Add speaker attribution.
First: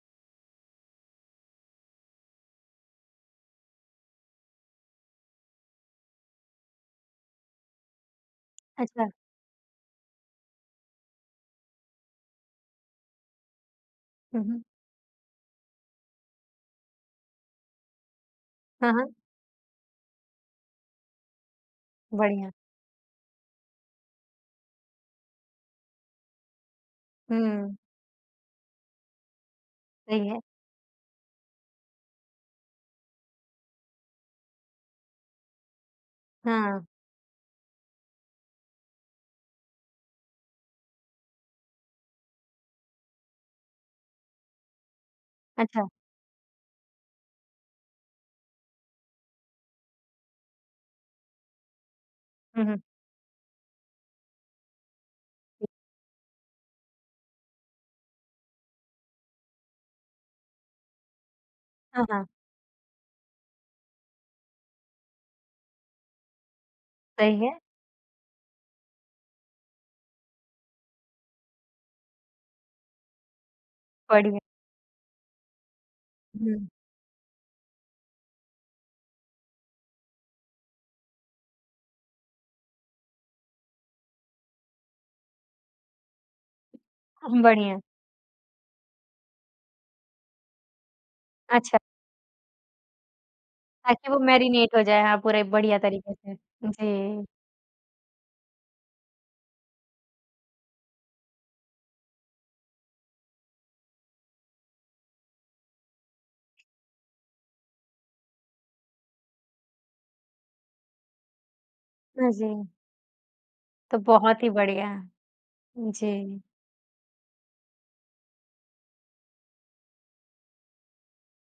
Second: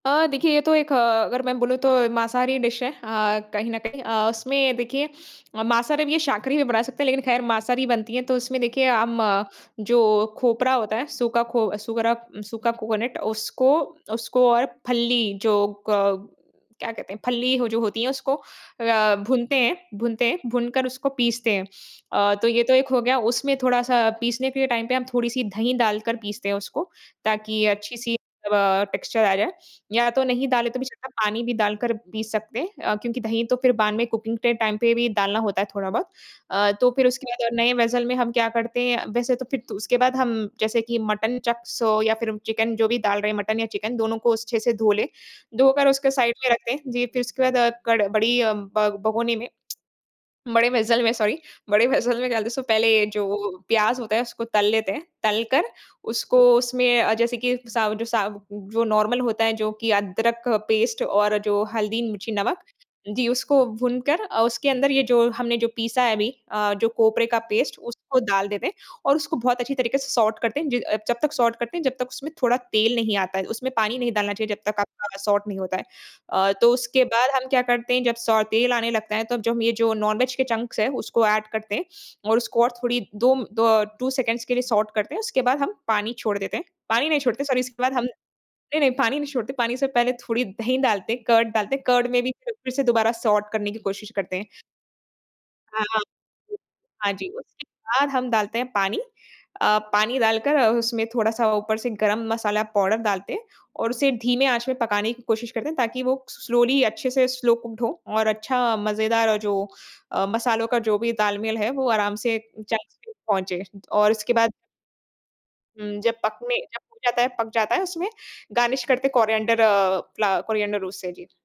Speaker 1: अ, देखिए ये तो एक अ, अगर मैं बोलूँ तो मांसाहारी डिश है अ, कहीं न कहीं अ, उसमें देखिए मांसाहारी भी ये शाकाहारी भी बना सकते हैं लेकिन खैर मांसाहारी बनती है तो उसमें देखिए
Speaker 2: अच्छा।
Speaker 1: हम जो खोपरा होता है सूखा खो सूखरा सूखा कोकोनट उसको
Speaker 2: हुँ,
Speaker 1: उसको
Speaker 2: हुँ।
Speaker 1: और फल्ली जो क क्या कहते हैं फल्ली हो जो होती है उसको
Speaker 2: हाँ, हाँ।
Speaker 1: अ, भूनते हैं भूनते हैं, भूनकर उसको पीसते हैं। अ, तो
Speaker 2: बढ़िया।
Speaker 1: ये तो एक हो गया उसमें थोड़ा सा पीसने के टाइम पे हम थोड़ी-सी दही डालकर पीसते हैं उसको ताकि
Speaker 2: हुँ।
Speaker 1: अच्छी-सी तब टेक्सचर आ जाए। या तो
Speaker 2: सही है।
Speaker 1: नहीं डाले तो भी चलता है पानी भी डालकर पीस सकते हैं अ, क्योंकि दही तो फिर बाद में कुकिंग के टाइम पे भी डालना होता है थोड़ा-बहुत। अ,
Speaker 2: हाँ।
Speaker 1: तो फिर उसके बाद और नए वेसेल में हम क्या करते हैं वैसे तो फिर तो उसके बाद हम जैसे कि मटन चक्स हो या फिर चिकन जो भी डाल रहे हैं मटन या चिकन दोनों को स अच्छे से धो ले।
Speaker 2: अच्छा।
Speaker 1: धोकर उसके साइड में रखते हैं। वी फिर उसके बाद क़ड बड़ी अ, ब भगोनी में। बड़े वेसेल में सॉरी बड़े वेसेल में डालते तो
Speaker 2: हुँ, हुँ।
Speaker 1: पहले जो प्याज़ होता है उसको तल लेते हैं, तल कर, उसको उसमें जैसे कि सा जो सा जो नॉर्मल होता है जो कि अदरक पेस्ट और जो हल्दी
Speaker 2: हाँ, हाँ।
Speaker 1: मिर्ची नमक, जी, उसको भूनकर अ, उसके अंदर ये जो हमने जो पीसा है अभी अ, जो कोपरे का
Speaker 2: सही है।
Speaker 1: पेस्ट उसको डाल देते हैं और उसको बहुत अच्छी तरीके से सॉट करते हैं। जि जब तक सॉट करते हैं जब तक उसमें थोड़ा तेल नहीं आता है। उसमें पानी नहीं डालना
Speaker 2: बढ़िया।
Speaker 1: चाहिए जब तक आपका सॉट नहीं होता है। अ,
Speaker 2: हुँ।
Speaker 1: तो उसके बाद हम क्या करते हैं जब सौ तेल आने लगता है तो अब जो हम ये जो नॉन वेज के चंक्स है उसको ऐड करते हैं और उसको और थोड़ी दो द 2 सेकंड़्स के लिए सॉट करते हैं, उसके बाद हम पानी छोड़ देते हैं। पानी नहीं
Speaker 2: उहुँ,
Speaker 1: छोड़ते सॉरी
Speaker 2: बढ़िया।
Speaker 1: उसके बाद हम नहीं नहीं, पानी नहीं छोड़ते पानी से पहले थोड़ी दही डालते हैं, कर्ड डालते
Speaker 2: अच्छा।
Speaker 1: हैं, कर्ड में भी फिर से दोबारा सॉट करने की कोशिश
Speaker 2: ताकि वो
Speaker 1: करते हैं।
Speaker 2: मैरिनेट हो जाए, हाँ, पूरे बढ़िया
Speaker 1: हाँ, हाँ,
Speaker 2: तरीके से,
Speaker 1: हाँ
Speaker 2: जी।
Speaker 1: जी, उसके बाद हम डालते हैं पानी अ, पानी डालकर उसमें थोड़ा-सा ऊपर से गरम मसाला पाउडर डालते हैं और उसे धीमे आँच में पकाने की कोशिश करते हैं ताकि वो स्लोली अच्छे से स्लो कुक्ड हो और अच्छा मज़ेदार और जो अ, मसालों का जो भी तालमेल है वो आराम
Speaker 2: हाँ
Speaker 1: से
Speaker 2: जी।
Speaker 1: चंक्स में पहुँचे
Speaker 2: तो
Speaker 1: और उसके
Speaker 2: बहुत ही
Speaker 1: बाद
Speaker 2: बढ़िया।
Speaker 1: हुँ, जब
Speaker 2: जी।
Speaker 1: पकने जब हो जाता है पक जाता है उसमें, गार्निश करते हैं कोरिएंडर अ, कोरिएंडर रूस से जी।